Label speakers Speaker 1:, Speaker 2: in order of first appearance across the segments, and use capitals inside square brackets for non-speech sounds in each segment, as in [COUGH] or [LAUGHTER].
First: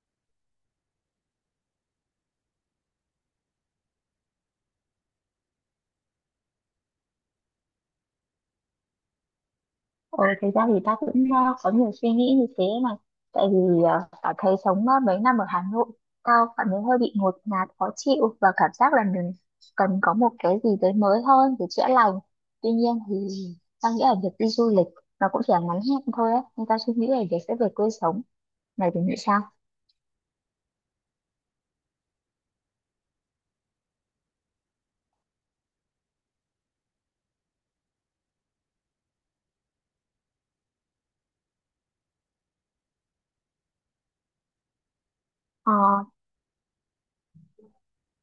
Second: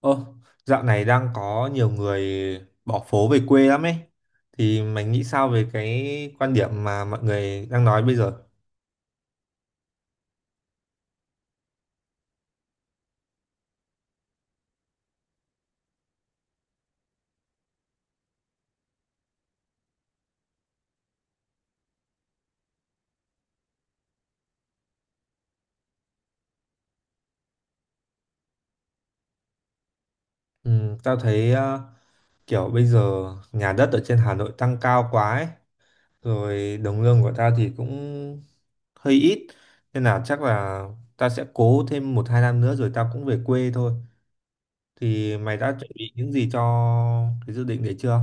Speaker 1: Ơ, dạo này đang có nhiều người bỏ phố về quê lắm ấy. Thì mày nghĩ sao về cái quan điểm mà mọi người đang nói bây giờ?
Speaker 2: Ờ, Thực ra thì ta cũng có nhiều suy nghĩ như thế này, tại vì ta thấy sống mấy năm ở Hà Nội, tao cảm thấy hơi bị ngột ngạt khó chịu và cảm giác là mình cần có một cái gì đấy mới hơn để chữa lành. Tuy nhiên thì tao nghĩ là việc đi du lịch nó cũng chỉ là ngắn hạn thôi á, nên tao suy nghĩ là việc sẽ về quê sống. Mày thì nghĩ sao?
Speaker 1: Ừ, tao thấy kiểu bây giờ nhà đất ở trên Hà Nội tăng cao quá ấy. Rồi đồng lương của tao thì cũng hơi ít. Nên là chắc là tao sẽ cố thêm 1-2 năm nữa rồi tao cũng về quê thôi. Thì mày đã chuẩn bị những gì cho cái dự định đấy chưa?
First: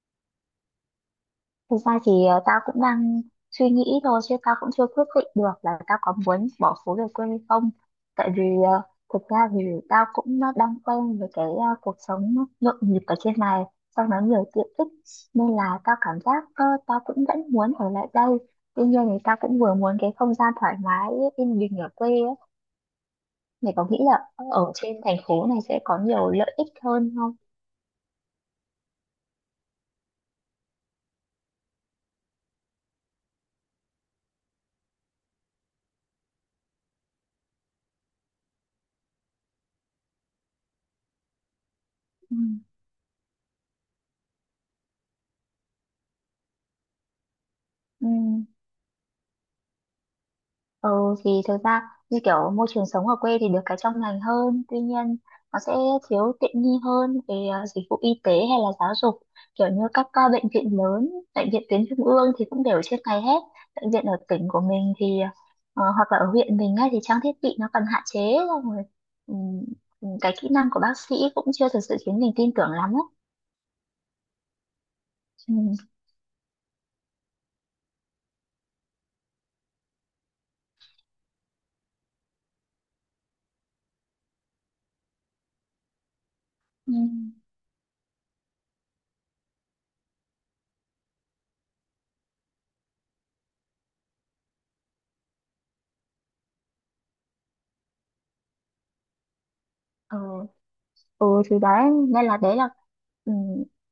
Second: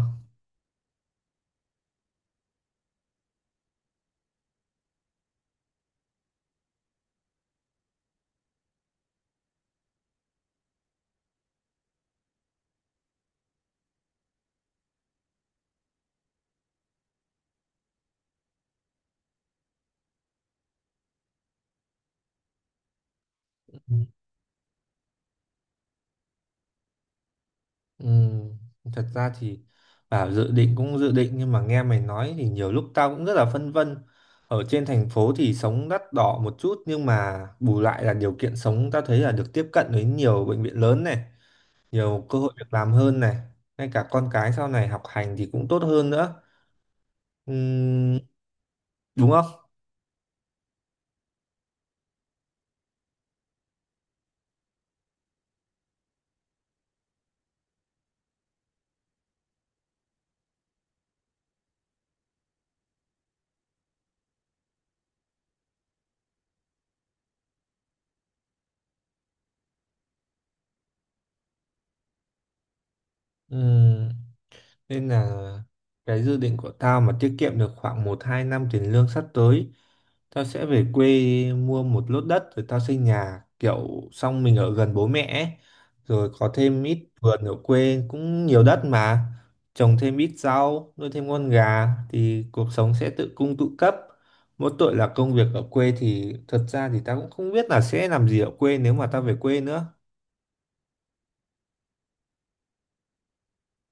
Speaker 2: Thực ra thì tao cũng đang suy nghĩ thôi, chứ tao cũng chưa quyết định được là tao có muốn bỏ phố về quê hay không. Tại vì thực ra thì tao cũng đang quen với cái cuộc sống nhộn nhịp ở trên này, sau đó nhiều tiện ích, nên là tao cảm giác tao cũng vẫn muốn ở lại đây. Tuy nhiên thì tao cũng vừa muốn cái không gian thoải mái, yên bình ở quê ấy. Mày có nghĩ là ở trên thành phố này sẽ có nhiều lợi ích hơn không?
Speaker 1: Ừ, thật ra thì bảo dự định cũng dự định nhưng mà nghe mày nói thì nhiều lúc tao cũng rất là phân vân. Ở trên thành phố thì sống đắt đỏ một chút nhưng mà bù lại là điều kiện sống tao thấy là được tiếp cận với nhiều bệnh viện lớn này, nhiều
Speaker 2: Ừ.
Speaker 1: cơ hội việc làm hơn này, ngay cả con cái sau này học hành thì cũng tốt hơn nữa.
Speaker 2: Ừ.
Speaker 1: Ừm, đúng không?
Speaker 2: Ừ thì thực ra như kiểu môi trường sống ở quê thì được cái trong lành hơn, tuy nhiên nó sẽ thiếu tiện nghi hơn về dịch vụ y tế hay là giáo dục, kiểu như các bệnh viện lớn, bệnh viện tuyến trung ương thì cũng đều ở trên này hết. Bệnh viện ở tỉnh của mình thì hoặc là ở huyện mình ấy, thì trang thiết bị nó còn hạn chế, xong rồi ừm, cái kỹ năng của bác sĩ cũng chưa thực sự khiến mình tin tưởng lắm ấy.
Speaker 1: Ừm, Nên là
Speaker 2: Ừ.
Speaker 1: cái dự định của tao mà tiết kiệm được khoảng 1-2 năm tiền lương sắp tới, tao sẽ về quê mua một lốt đất rồi tao xây nhà kiểu xong mình ở gần bố mẹ ấy. Rồi có thêm
Speaker 2: Ừ.
Speaker 1: ít vườn ở quê cũng nhiều đất mà trồng thêm ít rau nuôi thêm con gà thì cuộc sống sẽ tự cung tự cấp. Mỗi tội là công việc ở quê thì thật ra thì tao cũng không biết là sẽ làm gì ở quê nếu mà tao về quê nữa.
Speaker 2: Ừ. Ừ thì đấy, nên là đấy là ừ,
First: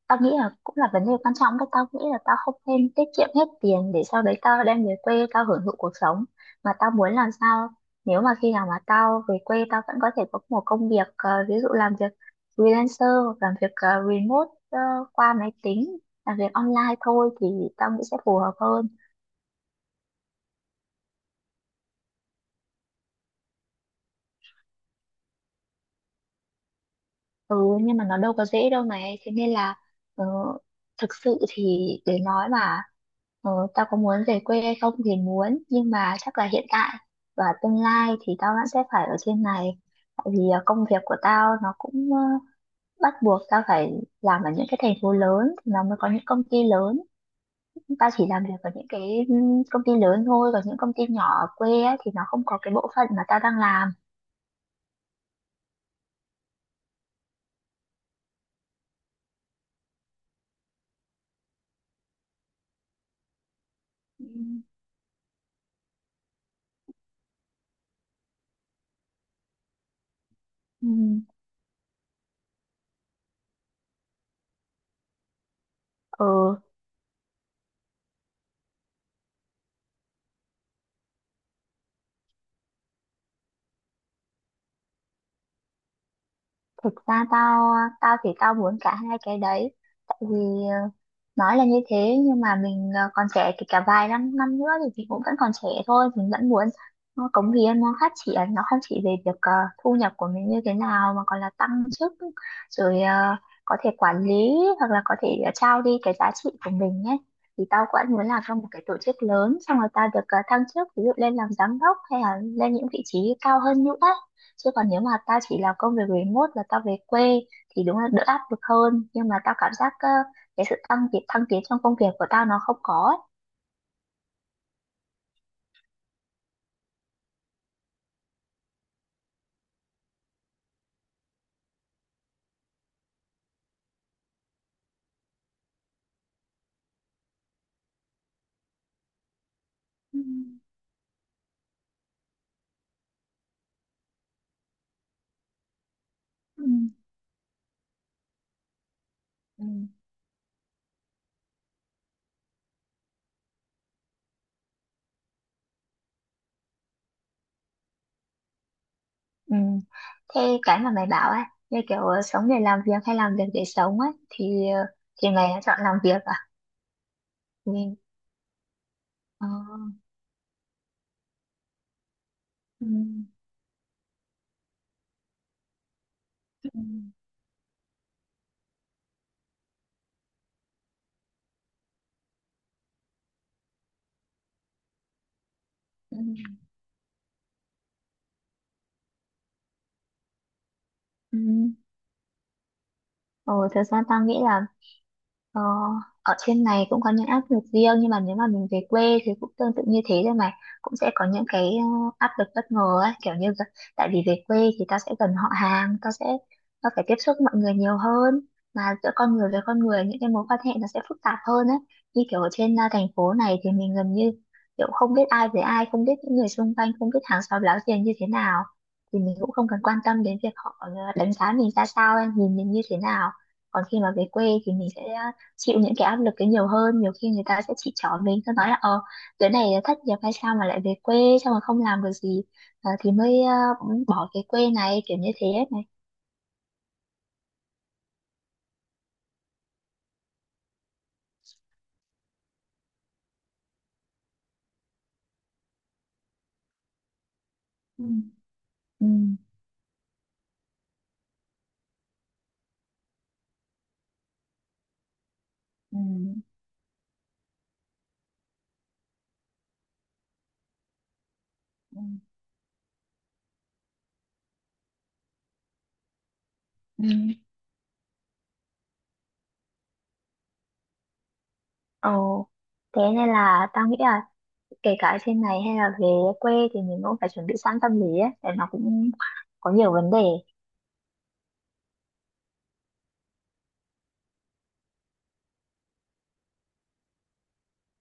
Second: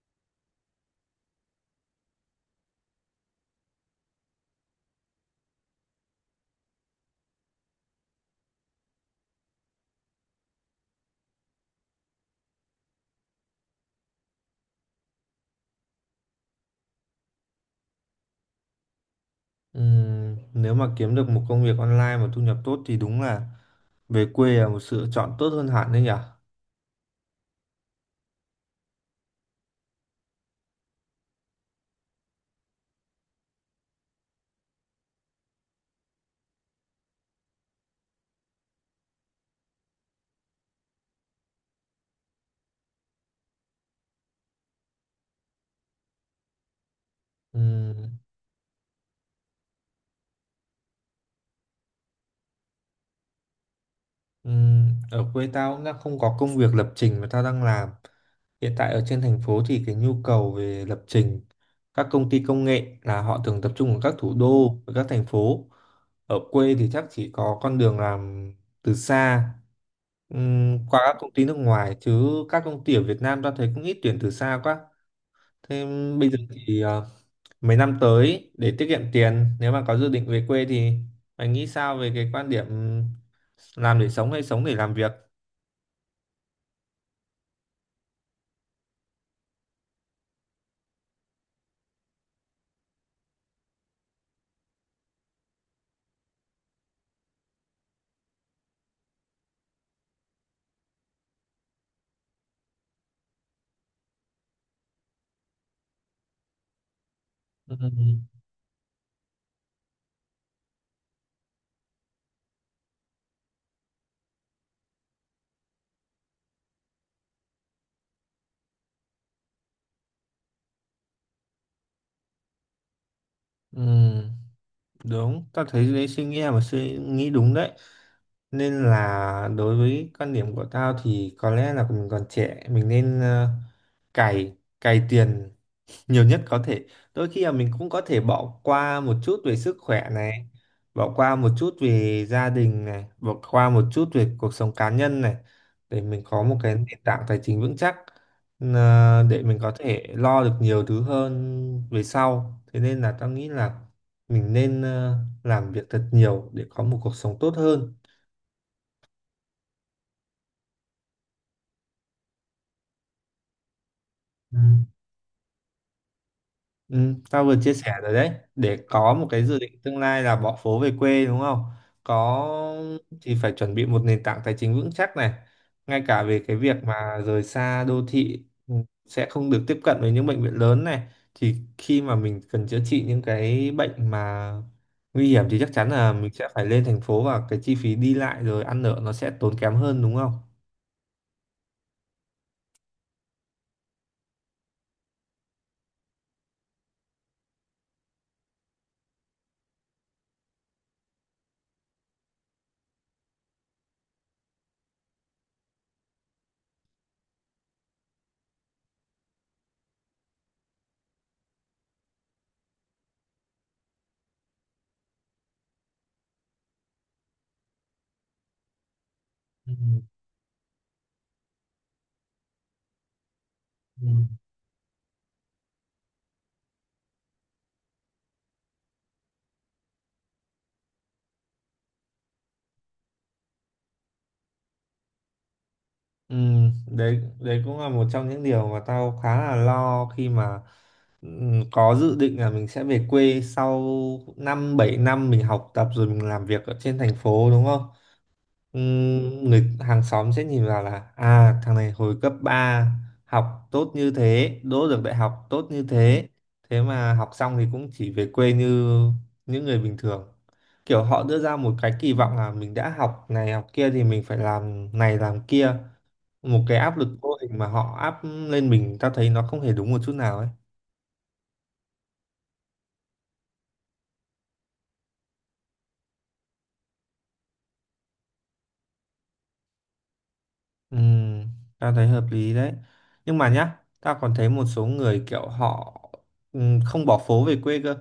Speaker 2: tao nghĩ là cũng là vấn đề quan trọng đấy. Tao nghĩ là tao không nên tiết kiệm hết tiền để sau đấy tao đem về quê tao hưởng thụ cuộc sống, mà tao muốn làm sao nếu mà khi nào mà tao về quê, tao vẫn có thể có một công việc, ví dụ làm việc freelancer hoặc làm việc remote, qua máy tính, làm việc online thôi, thì tao nghĩ sẽ phù hợp hơn.
Speaker 1: Nếu mà kiếm được một công việc online mà thu nhập tốt thì đúng là về quê là một sự chọn tốt hơn hẳn đấy nhỉ?
Speaker 2: Ừ, nhưng mà nó đâu có dễ đâu này. Thế nên là ờ, thực sự thì để nói mà tao có muốn về quê hay không thì muốn, nhưng mà chắc là hiện tại và tương lai thì tao vẫn sẽ phải ở trên này. Tại vì công việc của tao nó cũng bắt buộc tao phải làm ở những cái thành phố lớn, thì nó mới có những công ty lớn. Tao
Speaker 1: Ừm,
Speaker 2: chỉ làm việc ở những cái công ty lớn thôi. Còn những công ty nhỏ ở quê á, thì nó không có cái bộ phận mà tao đang làm.
Speaker 1: Ở quê tao cũng đang không có công việc lập trình mà tao đang làm. Hiện tại ở trên thành phố thì cái nhu cầu về lập trình các công ty công nghệ là họ thường tập trung ở các
Speaker 2: Ừ.
Speaker 1: thủ đô và các thành phố. Ở quê thì chắc chỉ có con đường làm từ xa,
Speaker 2: Ừ.
Speaker 1: qua các công ty nước ngoài chứ các công ty ở Việt Nam tao thấy cũng ít tuyển từ xa quá. Thế
Speaker 2: Ừ.
Speaker 1: bây giờ thì mấy năm tới để tiết kiệm tiền nếu mà có dự định về quê thì anh nghĩ sao về cái quan điểm làm để sống hay sống để làm việc?
Speaker 2: Thực ra tao tao thì tao muốn cả hai cái đấy, tại vì ờ, nói là như thế, nhưng mà mình còn trẻ, kể cả vài năm năm nữa thì mình cũng vẫn còn trẻ thôi, mình vẫn muốn nó cống hiến, nó phát triển, nó không chỉ về việc thu nhập của mình như thế nào mà còn là tăng chức, rồi có thể quản lý, hoặc là có thể trao đi cái giá trị của mình nhé. Thì
Speaker 1: Ừ,
Speaker 2: tao
Speaker 1: ừ,
Speaker 2: cũng muốn làm trong một cái tổ chức lớn, xong rồi tao được thăng chức, ví dụ lên làm giám đốc hay là lên những vị trí cao hơn nữa. Chứ còn nếu mà tao chỉ làm công việc remote là tao về quê thì đúng là đỡ áp lực hơn, nhưng mà tao cảm giác cái sự tăng tiến thăng tiến trong công việc của tao nó không có ấy.
Speaker 1: ừ. Đúng, ta thấy đấy suy nghĩ là một suy nghĩ đúng đấy. Nên là đối với quan điểm của tao thì có lẽ là mình còn trẻ, mình nên cày cày tiền nhiều nhất có thể. Đôi khi là mình cũng có thể bỏ qua một chút về sức khỏe
Speaker 2: Ừ.
Speaker 1: này, bỏ qua một chút về gia đình này, bỏ qua một chút về cuộc sống cá nhân này để mình có một
Speaker 2: Ừ.
Speaker 1: cái nền tảng tài chính vững chắc, là để mình
Speaker 2: Ừ.
Speaker 1: có thể lo được nhiều thứ hơn về sau. Thế nên là tao nghĩ là mình nên làm việc thật nhiều để có một cuộc sống tốt hơn.
Speaker 2: Ừ. Thế cái mà mày bảo ấy, như kiểu sống để làm việc hay làm việc để sống ấy,
Speaker 1: Ừ.
Speaker 2: thì thì mày đã chọn làm việc à?
Speaker 1: Ừ, tao vừa chia sẻ
Speaker 2: Mình
Speaker 1: rồi đấy, để có một cái
Speaker 2: ờ,
Speaker 1: dự định tương lai là bỏ phố về quê đúng không? Có,
Speaker 2: Ừ.
Speaker 1: thì phải chuẩn bị một nền tảng tài chính vững chắc này, ngay cả về cái
Speaker 2: Ừ.
Speaker 1: việc mà rời xa đô thị, sẽ không được tiếp cận với những bệnh viện lớn này, thì khi mà mình cần chữa trị những cái bệnh mà nguy hiểm thì chắc chắn là
Speaker 2: Ừ.
Speaker 1: mình sẽ phải lên thành phố và cái chi phí đi lại rồi ăn ở nó sẽ tốn kém hơn đúng không?
Speaker 2: Ừ. Ồ, thực ra tao nghĩ là... Ờ, ở trên này cũng có những áp lực riêng, nhưng mà nếu mà mình về quê thì cũng tương tự như thế thôi mà, cũng sẽ có những cái áp lực bất ngờ ấy, kiểu như vậy. Tại vì về quê thì tao sẽ gần họ hàng, tao phải tiếp xúc mọi người nhiều hơn. Mà giữa con người với con người, những cái mối quan hệ nó sẽ phức tạp hơn ấy. Như kiểu ở trên thành phố này thì mình gần như kiểu không biết ai với ai, không biết những người xung quanh, không biết hàng xóm láng giềng như thế nào, thì mình cũng không
Speaker 1: Ừ.
Speaker 2: cần quan tâm đến việc họ đánh giá mình ra sao, nhìn mình như thế nào. Còn khi
Speaker 1: Ừ.
Speaker 2: mà về quê thì mình sẽ chịu những cái áp lực ấy nhiều hơn, nhiều khi người ta sẽ chỉ trỏ mình, ta nói là đứa này thất nghiệp hay sao mà lại về quê, xong rồi không làm được gì, thì mới bỏ cái quê này, kiểu như thế ấy này.
Speaker 1: Ừ, đấy đấy cũng là một trong những điều mà tao khá là lo khi mà ừ, có dự định là mình sẽ về quê sau 5-7 năm mình học tập rồi mình làm việc ở trên thành phố đúng không?
Speaker 2: Ừ.
Speaker 1: Ừ,
Speaker 2: Ừ.
Speaker 1: người hàng xóm sẽ nhìn vào là à thằng này hồi cấp 3 học tốt như thế, đỗ được đại học tốt như
Speaker 2: Ừ.
Speaker 1: thế, thế mà học xong thì cũng chỉ về quê như những người bình thường. Kiểu họ đưa ra một cái
Speaker 2: Ừ.
Speaker 1: kỳ vọng là mình đã học này học kia thì mình phải làm này làm kia, một cái áp
Speaker 2: Ừ.
Speaker 1: lực vô hình mà họ áp lên mình tao thấy nó không hề đúng một chút nào ấy.
Speaker 2: Ồ, thế nên là tao nghĩ là kể cả ở trên này hay là về quê thì mình cũng phải chuẩn bị sẵn tâm lý ấy, để nó cũng có nhiều vấn đề.
Speaker 1: ừ, Tao thấy hợp lý đấy, nhưng mà nhá tao còn thấy một số người kiểu họ ừ, không bỏ phố về quê cơ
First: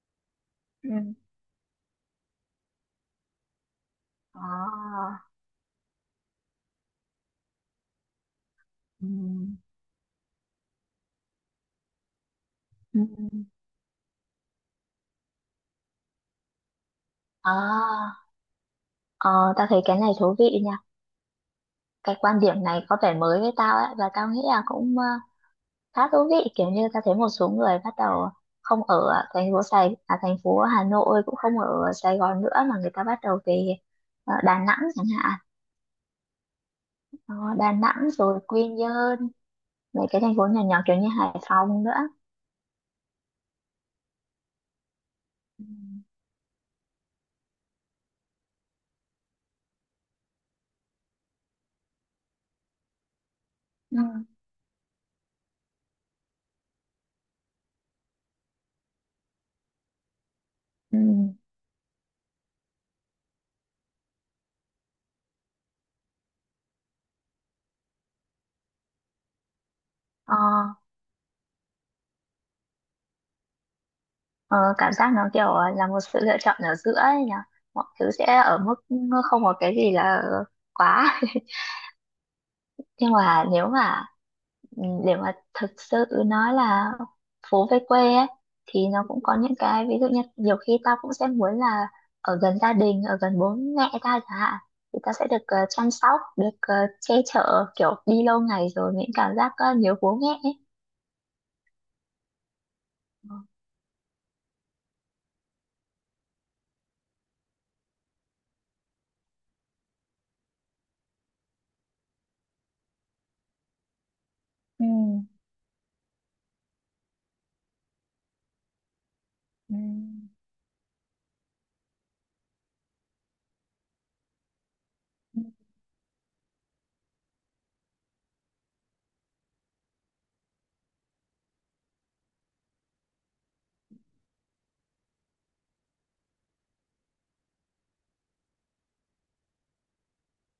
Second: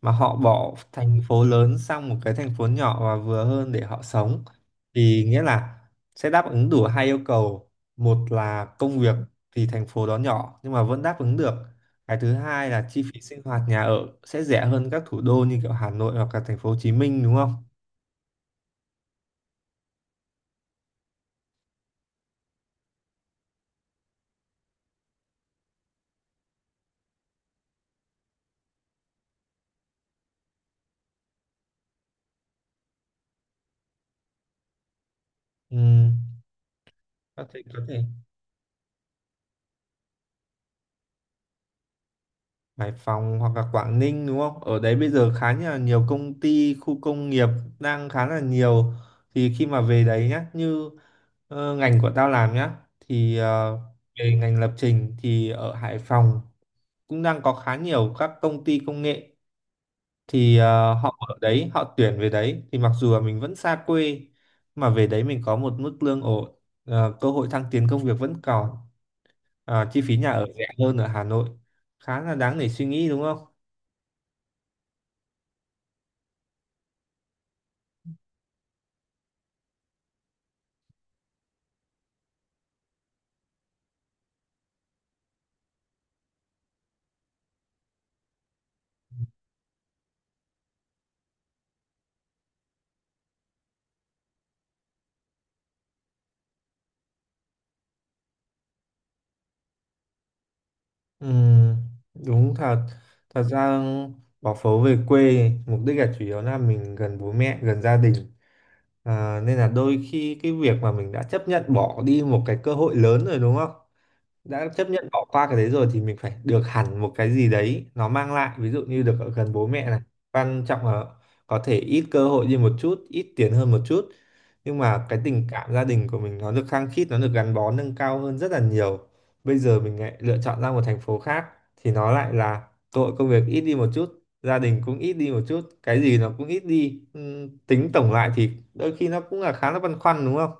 Speaker 1: mà họ bỏ
Speaker 2: Ừ.
Speaker 1: thành phố lớn sang một cái thành phố nhỏ và vừa hơn để họ sống,
Speaker 2: À.
Speaker 1: thì nghĩa là sẽ đáp ứng đủ hai yêu cầu. Một là công
Speaker 2: Ừ.
Speaker 1: việc thì thành phố đó nhỏ nhưng mà vẫn đáp ứng được. Cái thứ hai là
Speaker 2: Ừ.
Speaker 1: chi phí sinh hoạt nhà ở sẽ rẻ hơn các thủ đô như kiểu Hà Nội hoặc là thành phố Hồ Chí Minh đúng không?
Speaker 2: À, ờ, tao thấy cái này thú vị nha. Cái quan điểm này có vẻ mới với tao ấy, và tao nghĩ là cũng khá thú vị. Kiểu như tao thấy một số người bắt đầu không ở thành phố thành phố Hà Nội, cũng không ở Sài Gòn nữa, mà người ta bắt đầu về Đà Nẵng chẳng hạn.
Speaker 1: Ừ, các
Speaker 2: Đó,
Speaker 1: thầy
Speaker 2: Đà
Speaker 1: có thể
Speaker 2: Nẵng rồi Quy Nhơn, mấy cái thành phố nhỏ nhỏ kiểu như Hải Phòng nữa.
Speaker 1: Hải Phòng hoặc là Quảng Ninh đúng không? Ở đấy bây giờ khá
Speaker 2: Ừ.
Speaker 1: là nhiều công ty, khu công nghiệp, đang khá là nhiều. Thì khi mà về đấy nhá, như ngành của tao làm nhá, thì
Speaker 2: Ừ.
Speaker 1: về ngành lập trình thì ở Hải Phòng cũng đang có khá nhiều các công ty công nghệ, thì
Speaker 2: Ừ.
Speaker 1: họ ở đấy họ tuyển về đấy thì mặc dù là mình vẫn xa quê mà về đấy mình có một mức lương ổn, cơ hội thăng tiến công việc vẫn còn, chi phí nhà
Speaker 2: Ờ,
Speaker 1: ở rẻ hơn ở Hà Nội, khá là đáng để suy nghĩ đúng không?
Speaker 2: ờ, cảm giác nó kiểu là một sự lựa chọn ở giữa ấy nhỉ, mọi thứ sẽ ở mức không có cái gì là quá [LAUGHS] nhưng mà nếu mà ừ, để mà thực sự nói là... phố về quê ấy, thì nó cũng có những cái, ví dụ như nhiều khi tao cũng sẽ muốn là ở gần gia đình, ở gần bố mẹ tao chẳng hạn, thì tao sẽ được chăm sóc, được che chở, kiểu đi lâu ngày rồi những cảm giác nhớ bố mẹ ấy.
Speaker 1: Ừ, đúng thật. Thật ra bỏ phố về quê mục đích là chủ yếu là mình gần bố mẹ gần gia đình. Ờ, nên là đôi khi cái việc mà mình đã chấp nhận bỏ đi một cái cơ hội lớn rồi đúng không, đã
Speaker 2: Ừ.
Speaker 1: chấp nhận bỏ qua cái đấy rồi thì mình phải được hẳn một cái gì đấy nó mang lại, ví dụ như được ở gần bố
Speaker 2: Ừ.
Speaker 1: mẹ này. Quan trọng là có thể ít cơ hội đi một chút, ít tiền hơn một chút, nhưng mà cái tình cảm gia đình của mình nó được khăng khít, nó được gắn bó nâng cao hơn rất là nhiều. Bây giờ mình lại lựa chọn ra một thành phố khác thì nó lại là cơ hội công việc ít đi một chút, gia đình cũng ít đi một chút, cái gì nó cũng ít đi. Tính tổng lại thì đôi khi nó cũng là khá là băn khoăn đúng không?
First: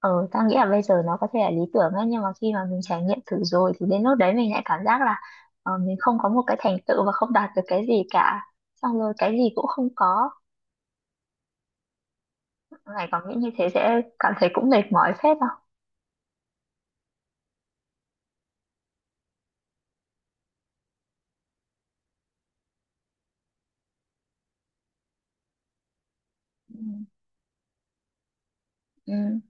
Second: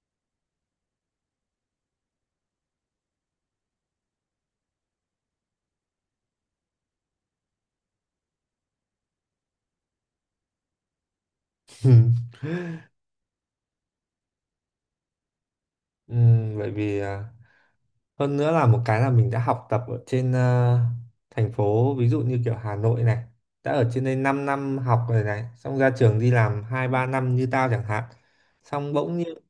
Speaker 2: Ừ, tao nghĩ là bây giờ nó có thể là lý tưởng ấy, nhưng mà khi mà mình trải nghiệm thử rồi thì đến lúc đấy mình lại cảm giác là mình không có một cái thành tựu và không đạt được cái gì cả, xong rồi cái gì cũng không có.
Speaker 1: [LAUGHS]
Speaker 2: Này còn nghĩ như thế sẽ cảm thấy cũng mệt mỏi phết không?
Speaker 1: Bởi vì à, hơn nữa là một cái là mình đã học tập ở trên thành phố ví dụ như kiểu Hà Nội này, đã ở trên đây 5 năm học rồi này, xong ra trường đi làm
Speaker 2: Ừ.
Speaker 1: 2-3 năm như tao chẳng hạn, xong bỗng nhiên
Speaker 2: Ừ.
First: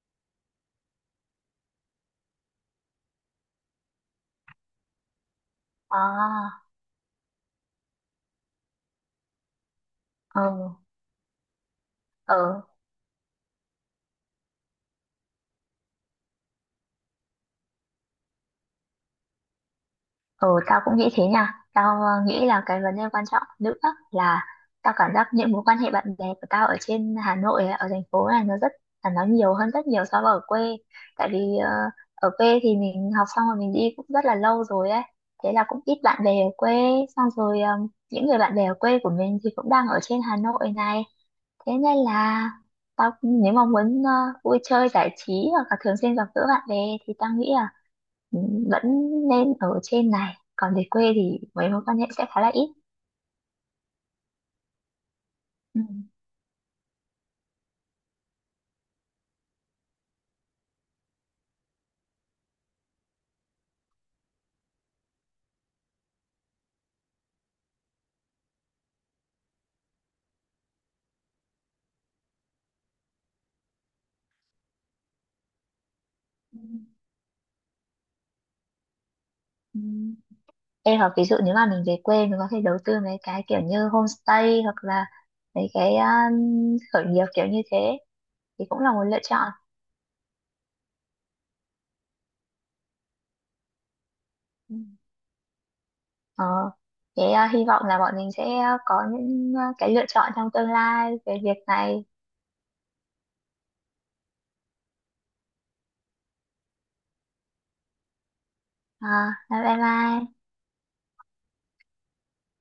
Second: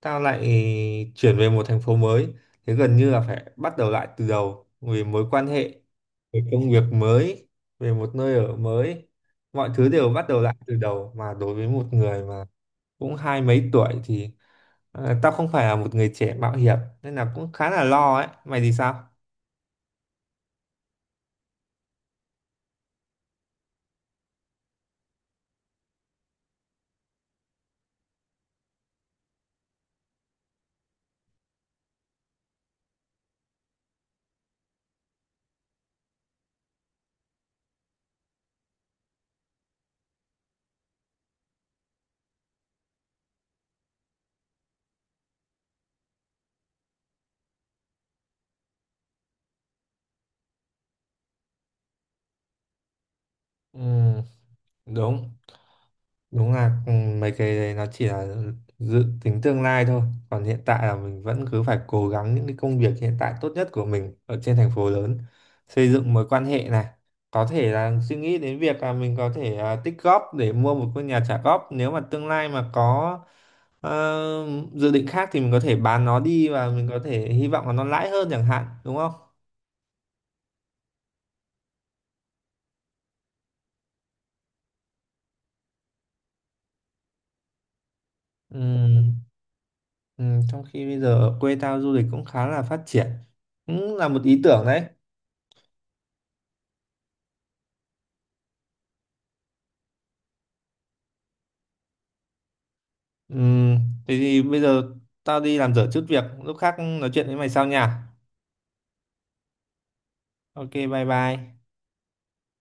Speaker 1: tao lại chuyển về một thành phố mới, thế gần như là phải bắt đầu lại từ đầu về mối quan hệ, về
Speaker 2: À,
Speaker 1: công việc mới, về một nơi ở mới, mọi thứ đều bắt đầu lại từ
Speaker 2: ừ,
Speaker 1: đầu, mà đối với một người
Speaker 2: ừ,
Speaker 1: mà cũng hai mấy tuổi thì, ờ, tao không phải là một người trẻ mạo hiểm nên là cũng khá là lo ấy. Mày thì sao?
Speaker 2: ừ, tao cũng nghĩ thế nha. Tao nghĩ là cái vấn đề quan trọng nữa là tao cảm giác những mối quan hệ bạn bè của tao ở trên Hà Nội, ở thành phố này nó nhiều hơn rất nhiều so với ở quê. Tại vì ở quê thì mình học xong rồi mình đi cũng rất là lâu rồi ấy. Thế là cũng ít bạn bè ở quê. Xong rồi những người bạn bè ở quê của mình thì cũng đang ở trên Hà Nội này. Thế nên là tao nếu mà muốn vui chơi giải trí hoặc là thường xuyên gặp gỡ bạn bè thì tao nghĩ là ừ, vẫn nên ở trên này. Còn về quê thì mấy mối quan hệ sẽ khá là ít.
Speaker 1: Ừ, đúng,
Speaker 2: Ừ.
Speaker 1: đúng là mấy cái đấy nó chỉ là dự tính tương lai thôi. Còn hiện tại là mình vẫn cứ phải cố gắng những cái công việc hiện tại tốt nhất của mình ở trên thành phố lớn, xây dựng mối quan hệ này. Có thể là suy nghĩ đến việc là mình có thể à, tích góp để mua một ngôi nhà trả góp. Nếu mà tương lai mà có ờ, dự định khác thì mình có thể bán nó đi và mình có thể hy vọng là nó lãi hơn chẳng hạn, đúng không?
Speaker 2: Ừ. Ê, hoặc ví dụ nếu mà mình về quê, mình có thể đầu tư mấy cái kiểu như homestay hoặc là mấy cái khởi nghiệp kiểu như thế thì cũng là một lựa
Speaker 1: Ừm,
Speaker 2: chọn.
Speaker 1: Trong khi bây giờ ở quê tao du lịch cũng khá là phát triển, cũng là một ý tưởng
Speaker 2: Ừ.
Speaker 1: đấy.
Speaker 2: Ờ, thế à, hy vọng là bọn mình sẽ có những cái lựa chọn trong tương lai về việc này.
Speaker 1: Ừm, Thế thì bây giờ tao đi làm dở chút việc, lúc khác nói chuyện với mày sau nha.
Speaker 2: À, bye bye.
Speaker 1: Ok, bye bye.